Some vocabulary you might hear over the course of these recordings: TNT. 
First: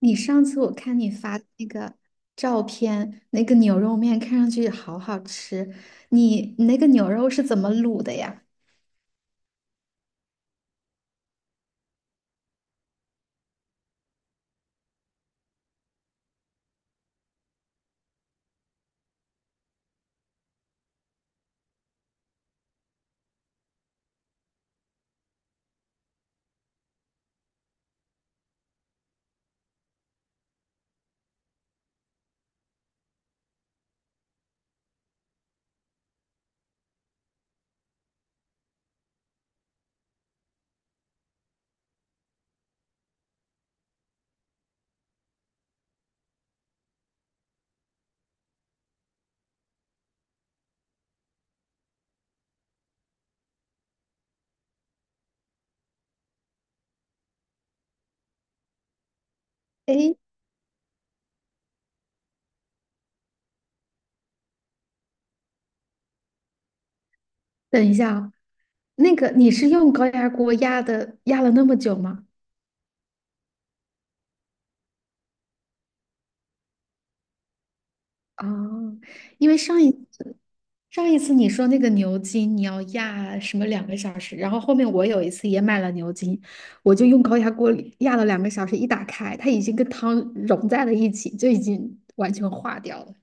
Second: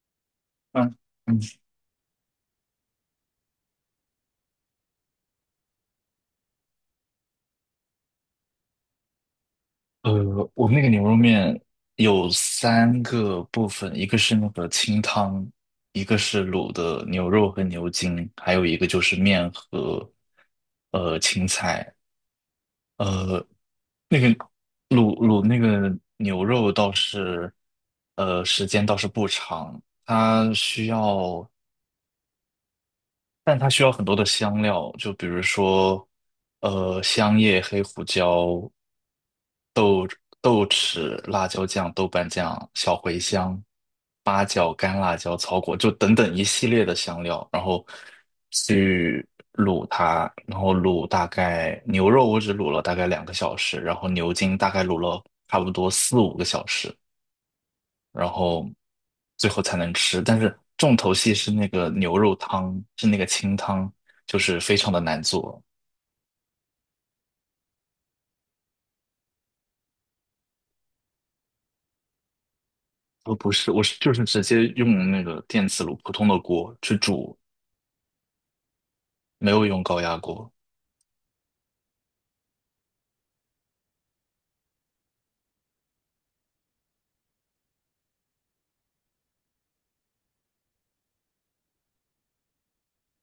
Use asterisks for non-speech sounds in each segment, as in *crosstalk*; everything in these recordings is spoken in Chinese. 你上次我嗯看你嗯。发的那个照片，那个牛肉面看上去好好吃。你那个牛肉是怎么卤的呀？我们那个牛肉面有三个部分，一个是那个清汤，一个是卤的牛肉和牛筋，还有一个就是面和青菜。呃，那个卤那个牛肉倒是，时间倒是不长，它需要，但它需要很多的香料，就比如说，香叶、黑胡椒。豆豉、辣椒酱、豆瓣酱、小茴香、八角、干辣椒、草果，就等等一系列的香料，然后去卤它，然后卤大概牛肉我只卤了大概两个小时，然后牛筋大概卤了差不多4、5个小时，然后最后才能哎，吃。但是重头戏是那个牛肉汤，是那个清汤，就是非常的难做。等一下啊，那个你是用高压锅压的，压了那么久吗？我不是，我是就是直接用那个电磁炉普通的锅去煮啊，因没为有用高压锅。上一次你说那个牛筋你要压什么两个小时，然后后面我有一次也买了牛筋，我就用高压锅里压了两个小时，一打开它已经跟汤融在了一起，就已经完全化掉了。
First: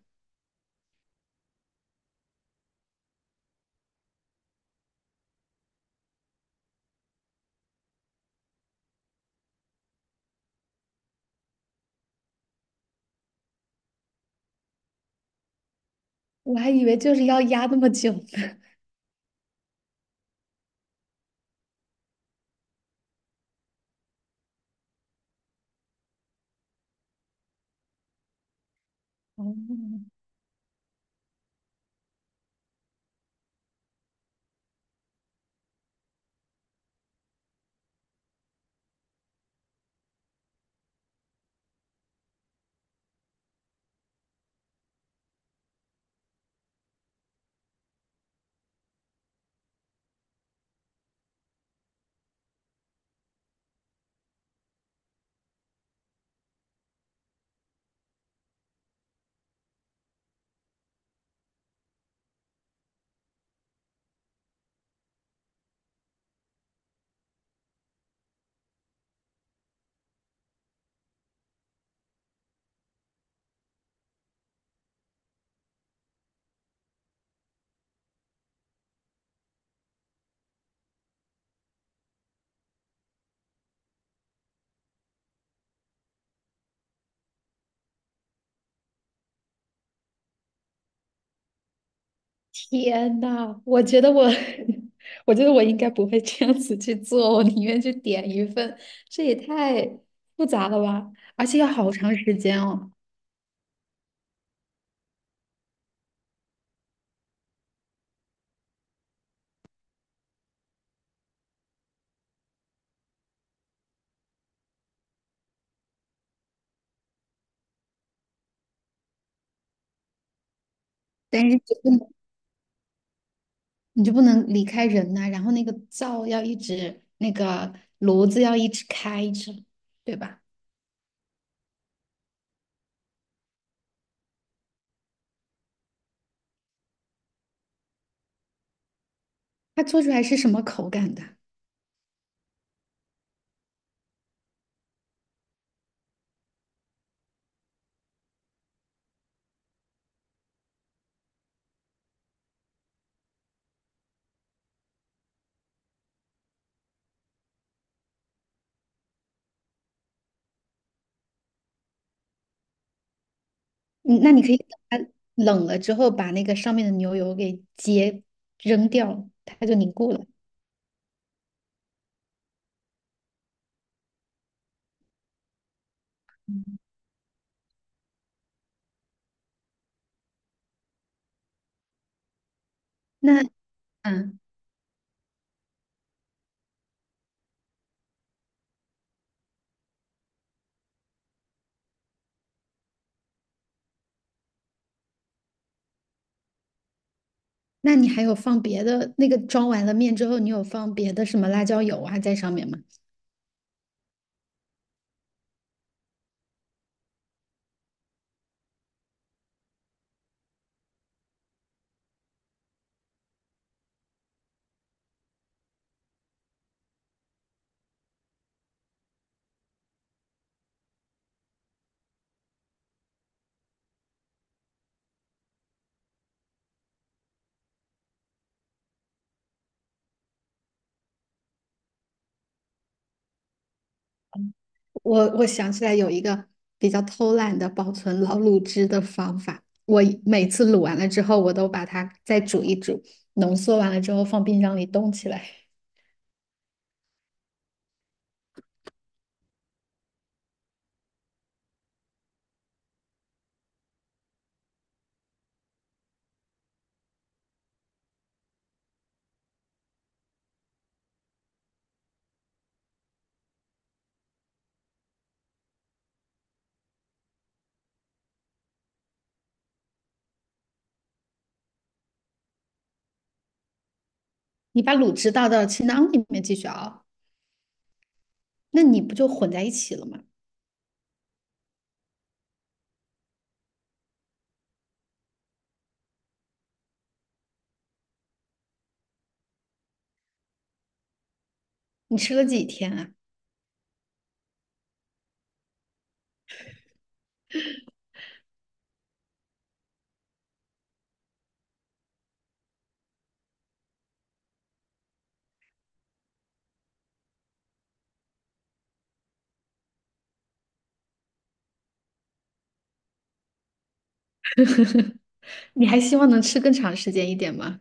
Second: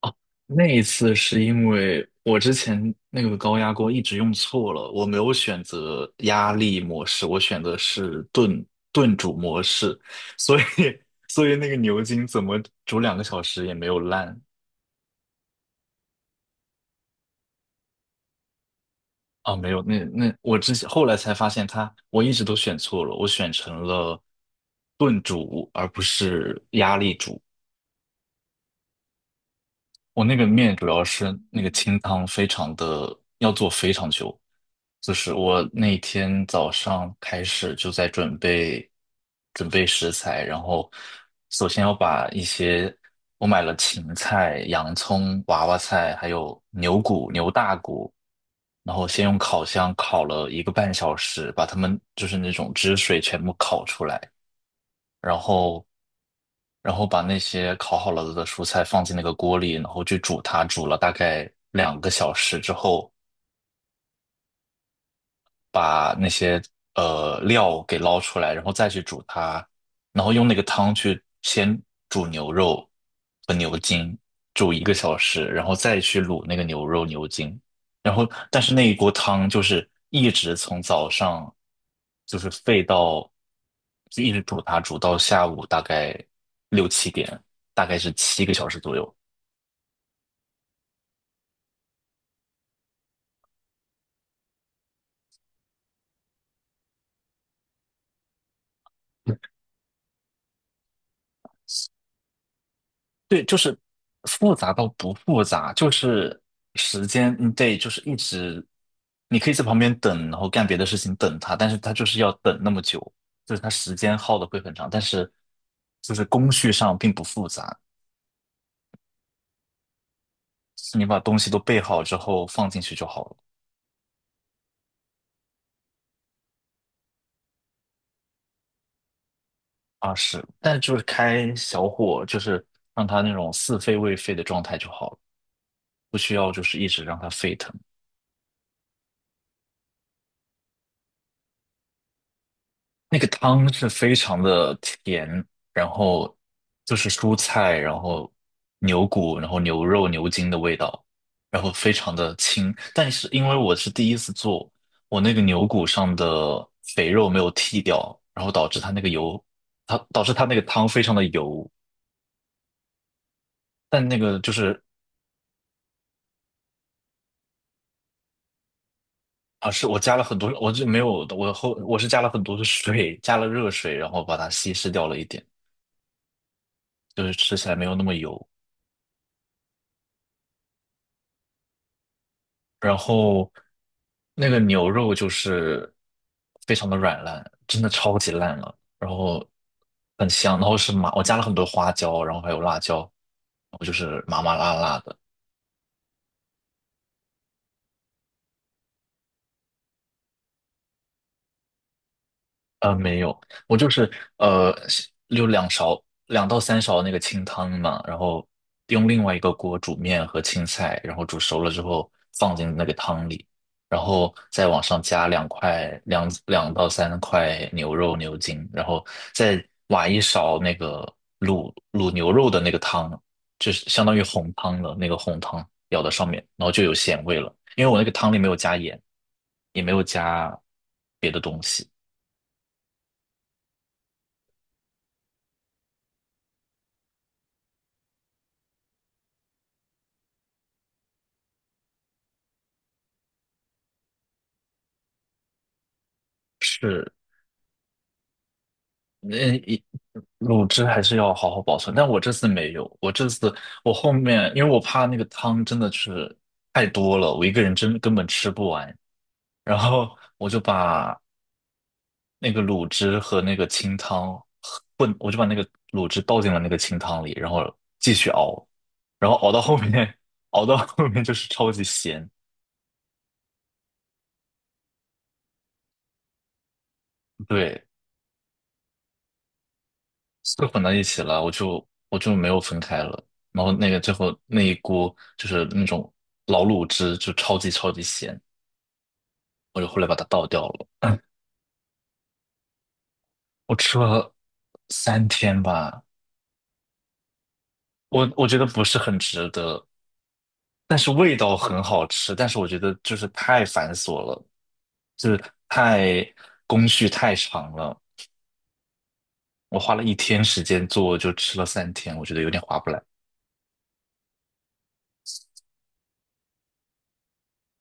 那一次是因为我之前那个高压锅一直用错了，我没有选择压力模式，我选的是炖煮模式，所以 *laughs* 所以那个牛筋怎么煮两个小时也没有烂。我还以为就是要压那么久呢。*laughs* 啊，没有，那我之前后来才发现它，我一直都选错了，我选成了炖煮而不是压力煮。哦，我那个面主要是那个清汤非常的，要做非常久，就是我那天早上开始就在准备准备食材，然后首先要把一些我买了芹菜、洋葱、娃娃菜，还有牛骨、牛大骨，然后先用烤箱烤了1个半小时，把它们就是那种汁水全部烤出来。然后把那些烤好了的蔬菜放进那个锅里，然后去煮它，煮了大概两个小时之后，把那些料给捞出来，然后再去煮它，然后用那个汤去先煮牛肉和牛筋，煮1个小时，然后再去卤那个牛肉牛筋，然后但是那一锅汤就是一直从早上就是沸到就一直煮它，煮到下午大概6、7点，大概是7个小时左右。天呐，我觉得我，*laughs* 我觉得我应该不会这样子去做，我宁愿去点一份，这也太复杂了吧，而且要好长时间哦。复杂到不复杂，就是时间，嗯，对，就是一直，你可以在旁边等，然后干别的事情等它，但是它就是要等那么久，就是它时间耗的会很长，但是就是工序上并不复杂，就是你把东西但都是就备不能，好之后放进去就好了。你就不能离开人呐、然后那个灶要一直，那个炉子要一直开着，啊，对吧？是，但就是开小火，就是让它那种似沸未沸的状态就好了，不需要就是一直让它沸腾。它做出来是什么口感的？那个汤是非常的甜，然后就是蔬菜，然后牛骨，然后牛肉、牛筋的味道，然后非常的清。但是因为我是第一次做，我那个牛骨上的肥肉没有剔掉，然后导致它那个油，它导致它那个汤非常的油。但那嗯，那个你可就以等是它冷了之后，把那个上面的牛油给揭扔掉，它啊，就是凝我固加了了。很多，我就没有，我是加了很多的水，加了热水，然后把它稀释掉了一点，就是吃起来没有那么油。然那后嗯，那个牛肉就是非常的软烂，真的超级烂了，然后很香，然后是麻，我加了很多花椒，然后还有辣椒，然后就是麻麻辣辣的。那你还有放别的那个装完了面之后，你有放别的什么辣椒油啊在上面吗？没有，我就是呃，就两勺两到三勺那个清汤嘛，然后用另外一个锅煮面和青菜，然后煮熟了之后放进那个汤里，然后再往上加两块两到三块牛肉牛筋，然后再挖一勺那个卤牛肉的那个汤，就是相当于红汤了，那个红汤舀到上面，然后就有咸味了，因为我那个汤里没有加盐，也没有加别的东西。我想起来有一个比较偷懒的保存老卤汁的方法，我每次卤完了之后，我都把它再煮一煮，浓缩完了之后放冰箱里冻起来。是那一卤汁还是要好好保存，但我这次没有，我这次我后面因为我怕那个汤真的是太多了，我一个人真根本吃不完，然后我就把那个卤汁和那个清汤混，我就把那个卤汁倒进了那个清汤里，然后继续熬，然后熬到后面，*laughs* 熬到后面就是超级咸，你把卤汁倒到清汤里面继续熬，对，那你不就混在一起了吗？是混到一起了，我就没有分开了。然后那个最后那一锅就是那种老卤汁，就超级超级咸，我就后来把它倒掉了。你吃了几天啊？我吃了三天吧，我觉得不是很值得，但是味道很好吃，但是我觉得就是太繁琐了，就是太工序太长了。我花了一天时间做，就吃了三天，我觉得有点划不来。你还希望能吃更长时间一点吗？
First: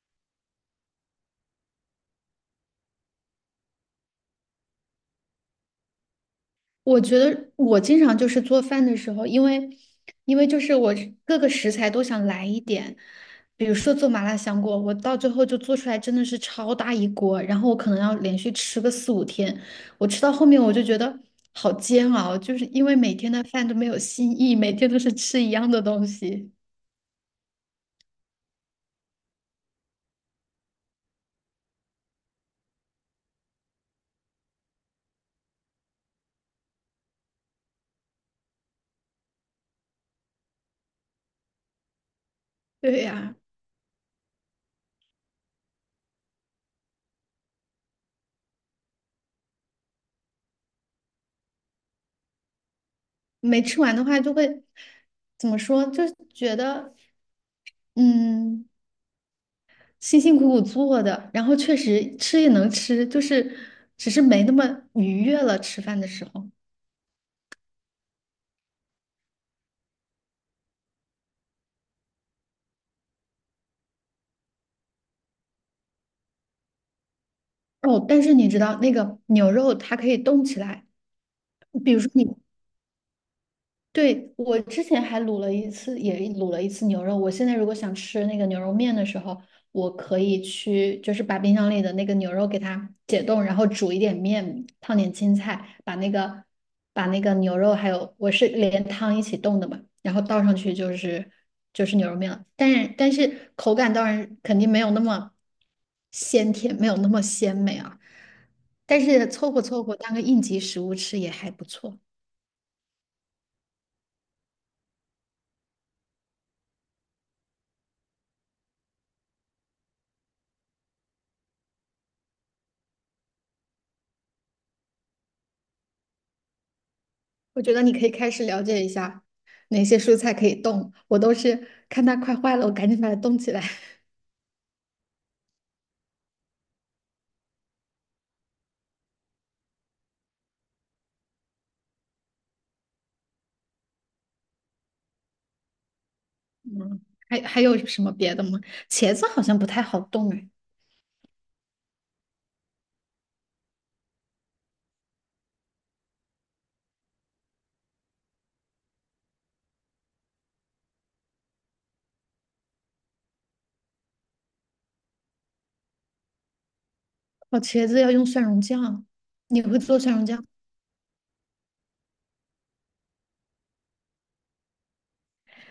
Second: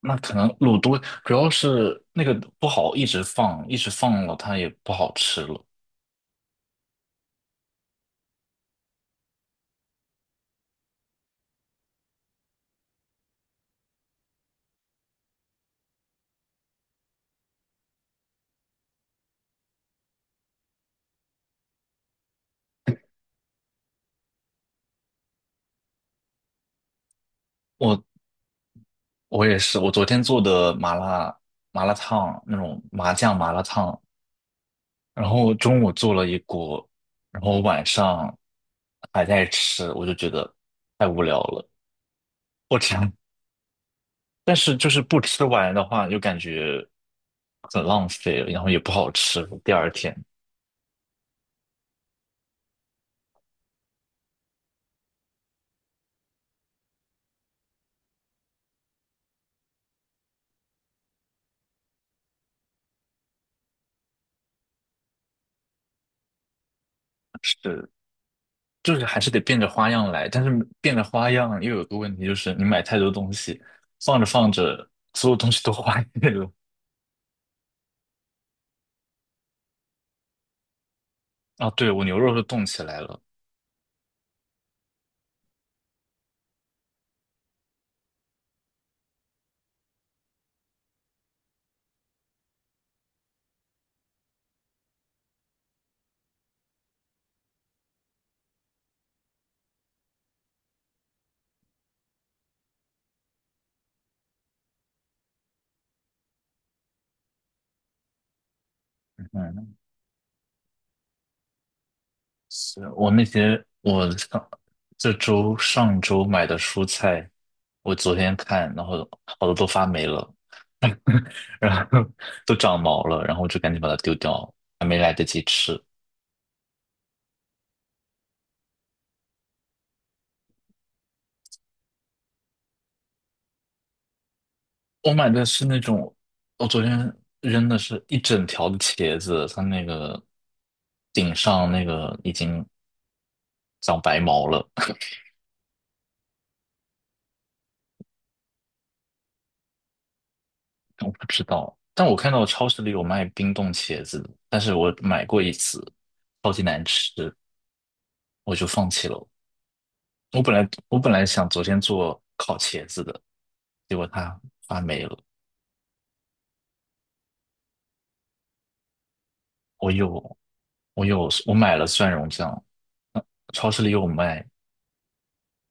那可能卤多，主要是那个不好一直放，一直放了它也不好吃了。我觉得我经常就是做饭的时候，因为就是我各个食材都想来一点，比如说做麻辣香锅，我到最后就做出来真的是超大一锅，然后我可能要连续吃个4、5天，我吃到后面我就觉得好煎熬，就是因为每天的饭都没有新意，每天都是吃一样的东西。我我也是，我昨天做的麻辣烫那种麻酱麻辣烫，然后中午做了一锅，然后晚上还在吃，我就觉得太无聊了。我对天！呀，但是就是不吃完的话，就感觉很浪费了然后也不好吃。第二天没吃完的话就会怎么说，就是觉得嗯。辛辛苦苦做的，然后确实吃也能吃，就是只是没那么愉悦了。吃饭的时候，是。就是还是得变着花样来，但是变着花样又有个问题，就是你买太多东西，放着放着，所有东西都坏了。哦，但是你知道那个牛肉它可以动起来，啊，对，比如我说牛你肉都冻起来了。对，我之前还卤了一次，也卤了一次牛肉。我现在如果想吃那个牛肉面的时候，我可以去，就是把冰箱里的那个牛肉给它解冻，然后煮一点面，烫点青菜，把那个牛肉还有我是连汤一起冻的嘛，然后倒上去就是牛肉面了。但是口感当然肯定没有那么鲜甜，没有那么鲜美啊，但是凑合嗯，凑合当个应急食物吃也还不错。是我那些我上这周上周买的蔬菜，我昨天看，然后好多都发霉了，然后 *laughs* 都长毛了，然后我就赶紧把它丢掉，还没来得及吃。我觉得你可以开始了解一下哪些蔬菜可以冻，我都是看它快坏了，我赶紧把它冻起来。我买的是那种，我昨天扔的是一整条的茄子，它那个顶上那个已经长白毛了，*laughs* *laughs* 还有什么别的吗？茄子好像不太好冻哎，我不知道。但我看到超市里有卖冰冻茄子的但是我买过一次，超级难吃，我就放弃了。我本来想昨天做烤茄子的，结果它发霉了。哦，茄子要用蒜蓉酱，你会我做蒜蓉有酱？我有我买了蒜蓉酱，超市里有卖，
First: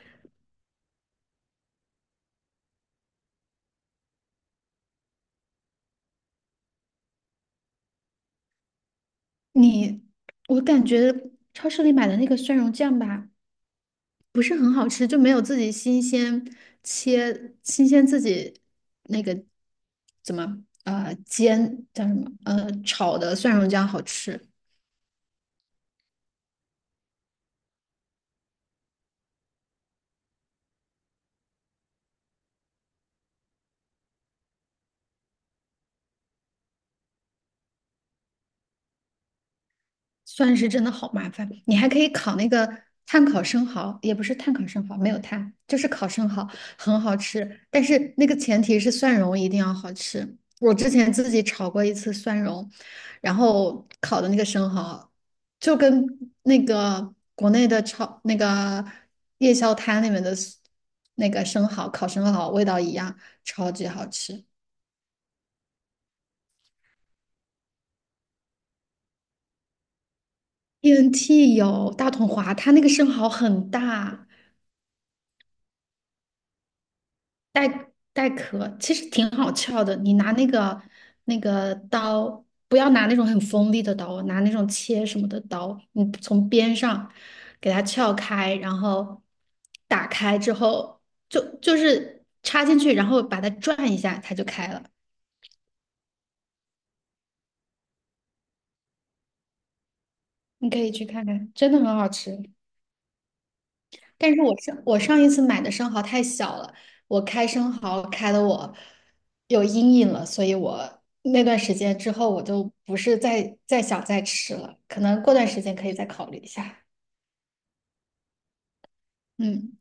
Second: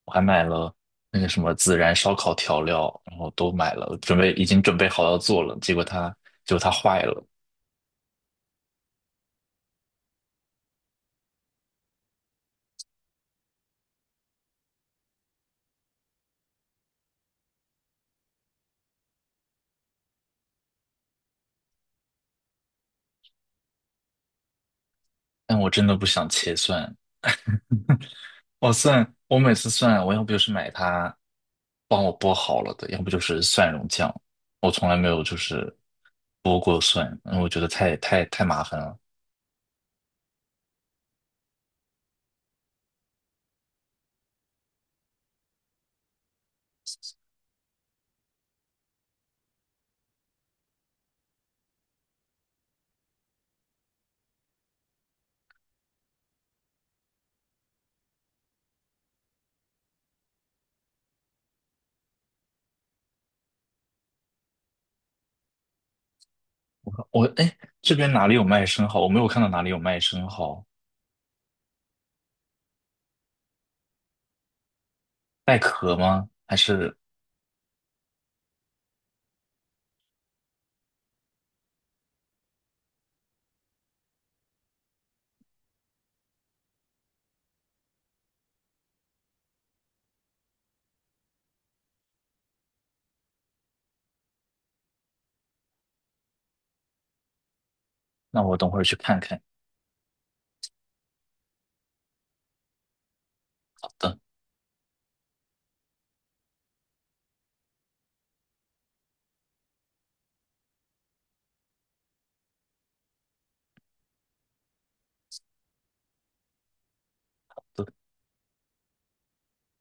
我还买了那个什么孜然烧烤调料，然后都买了，准备已经准备好要做了，结果它坏了。你，我感觉超市里买的那个蒜蓉酱吧，不是很好吃，就没有自己新鲜切，新鲜自己那个怎么煎叫什么炒的蒜蓉酱好吃。但我真的不想切蒜，我每次蒜，我要不就是买它帮我剥好了的，要不就是蒜蓉酱，我从来没有就是剥过蒜，因为我觉得太麻烦了。算是真的好麻烦。你还可以烤那个炭烤生蚝，也不是炭烤生蚝，没有炭，就是烤生蚝，很好吃。但是那个前提是蒜蓉一定要好吃。我之前自己炒过一次蒜蓉，然后烤的那个生蚝，就跟那个国内的炒那个夜宵摊里面的那个生蚝烤生蚝味道一样，超级好吃。我哎，诶这边哪里有卖生蚝？我没有看到哪里有卖生蚝，TNT 有大统华，它那个生蚝很大。带壳吗？还是带带壳其实挺好撬的，你拿那个那个刀，不要拿那种很锋利的刀，拿那种切什么的刀，你从边上给它撬开，然后打开之后，就是插进去，然后把它转一下，它就开了。那我等会儿去看看。你可以去看看，真的很好吃。好的。但是我上一次买的生蚝太小了，我开生蚝开的我有阴影了，所以我那段时间之后我就不是再想再吃了，可能过段时间可以再考虑一下。嗯。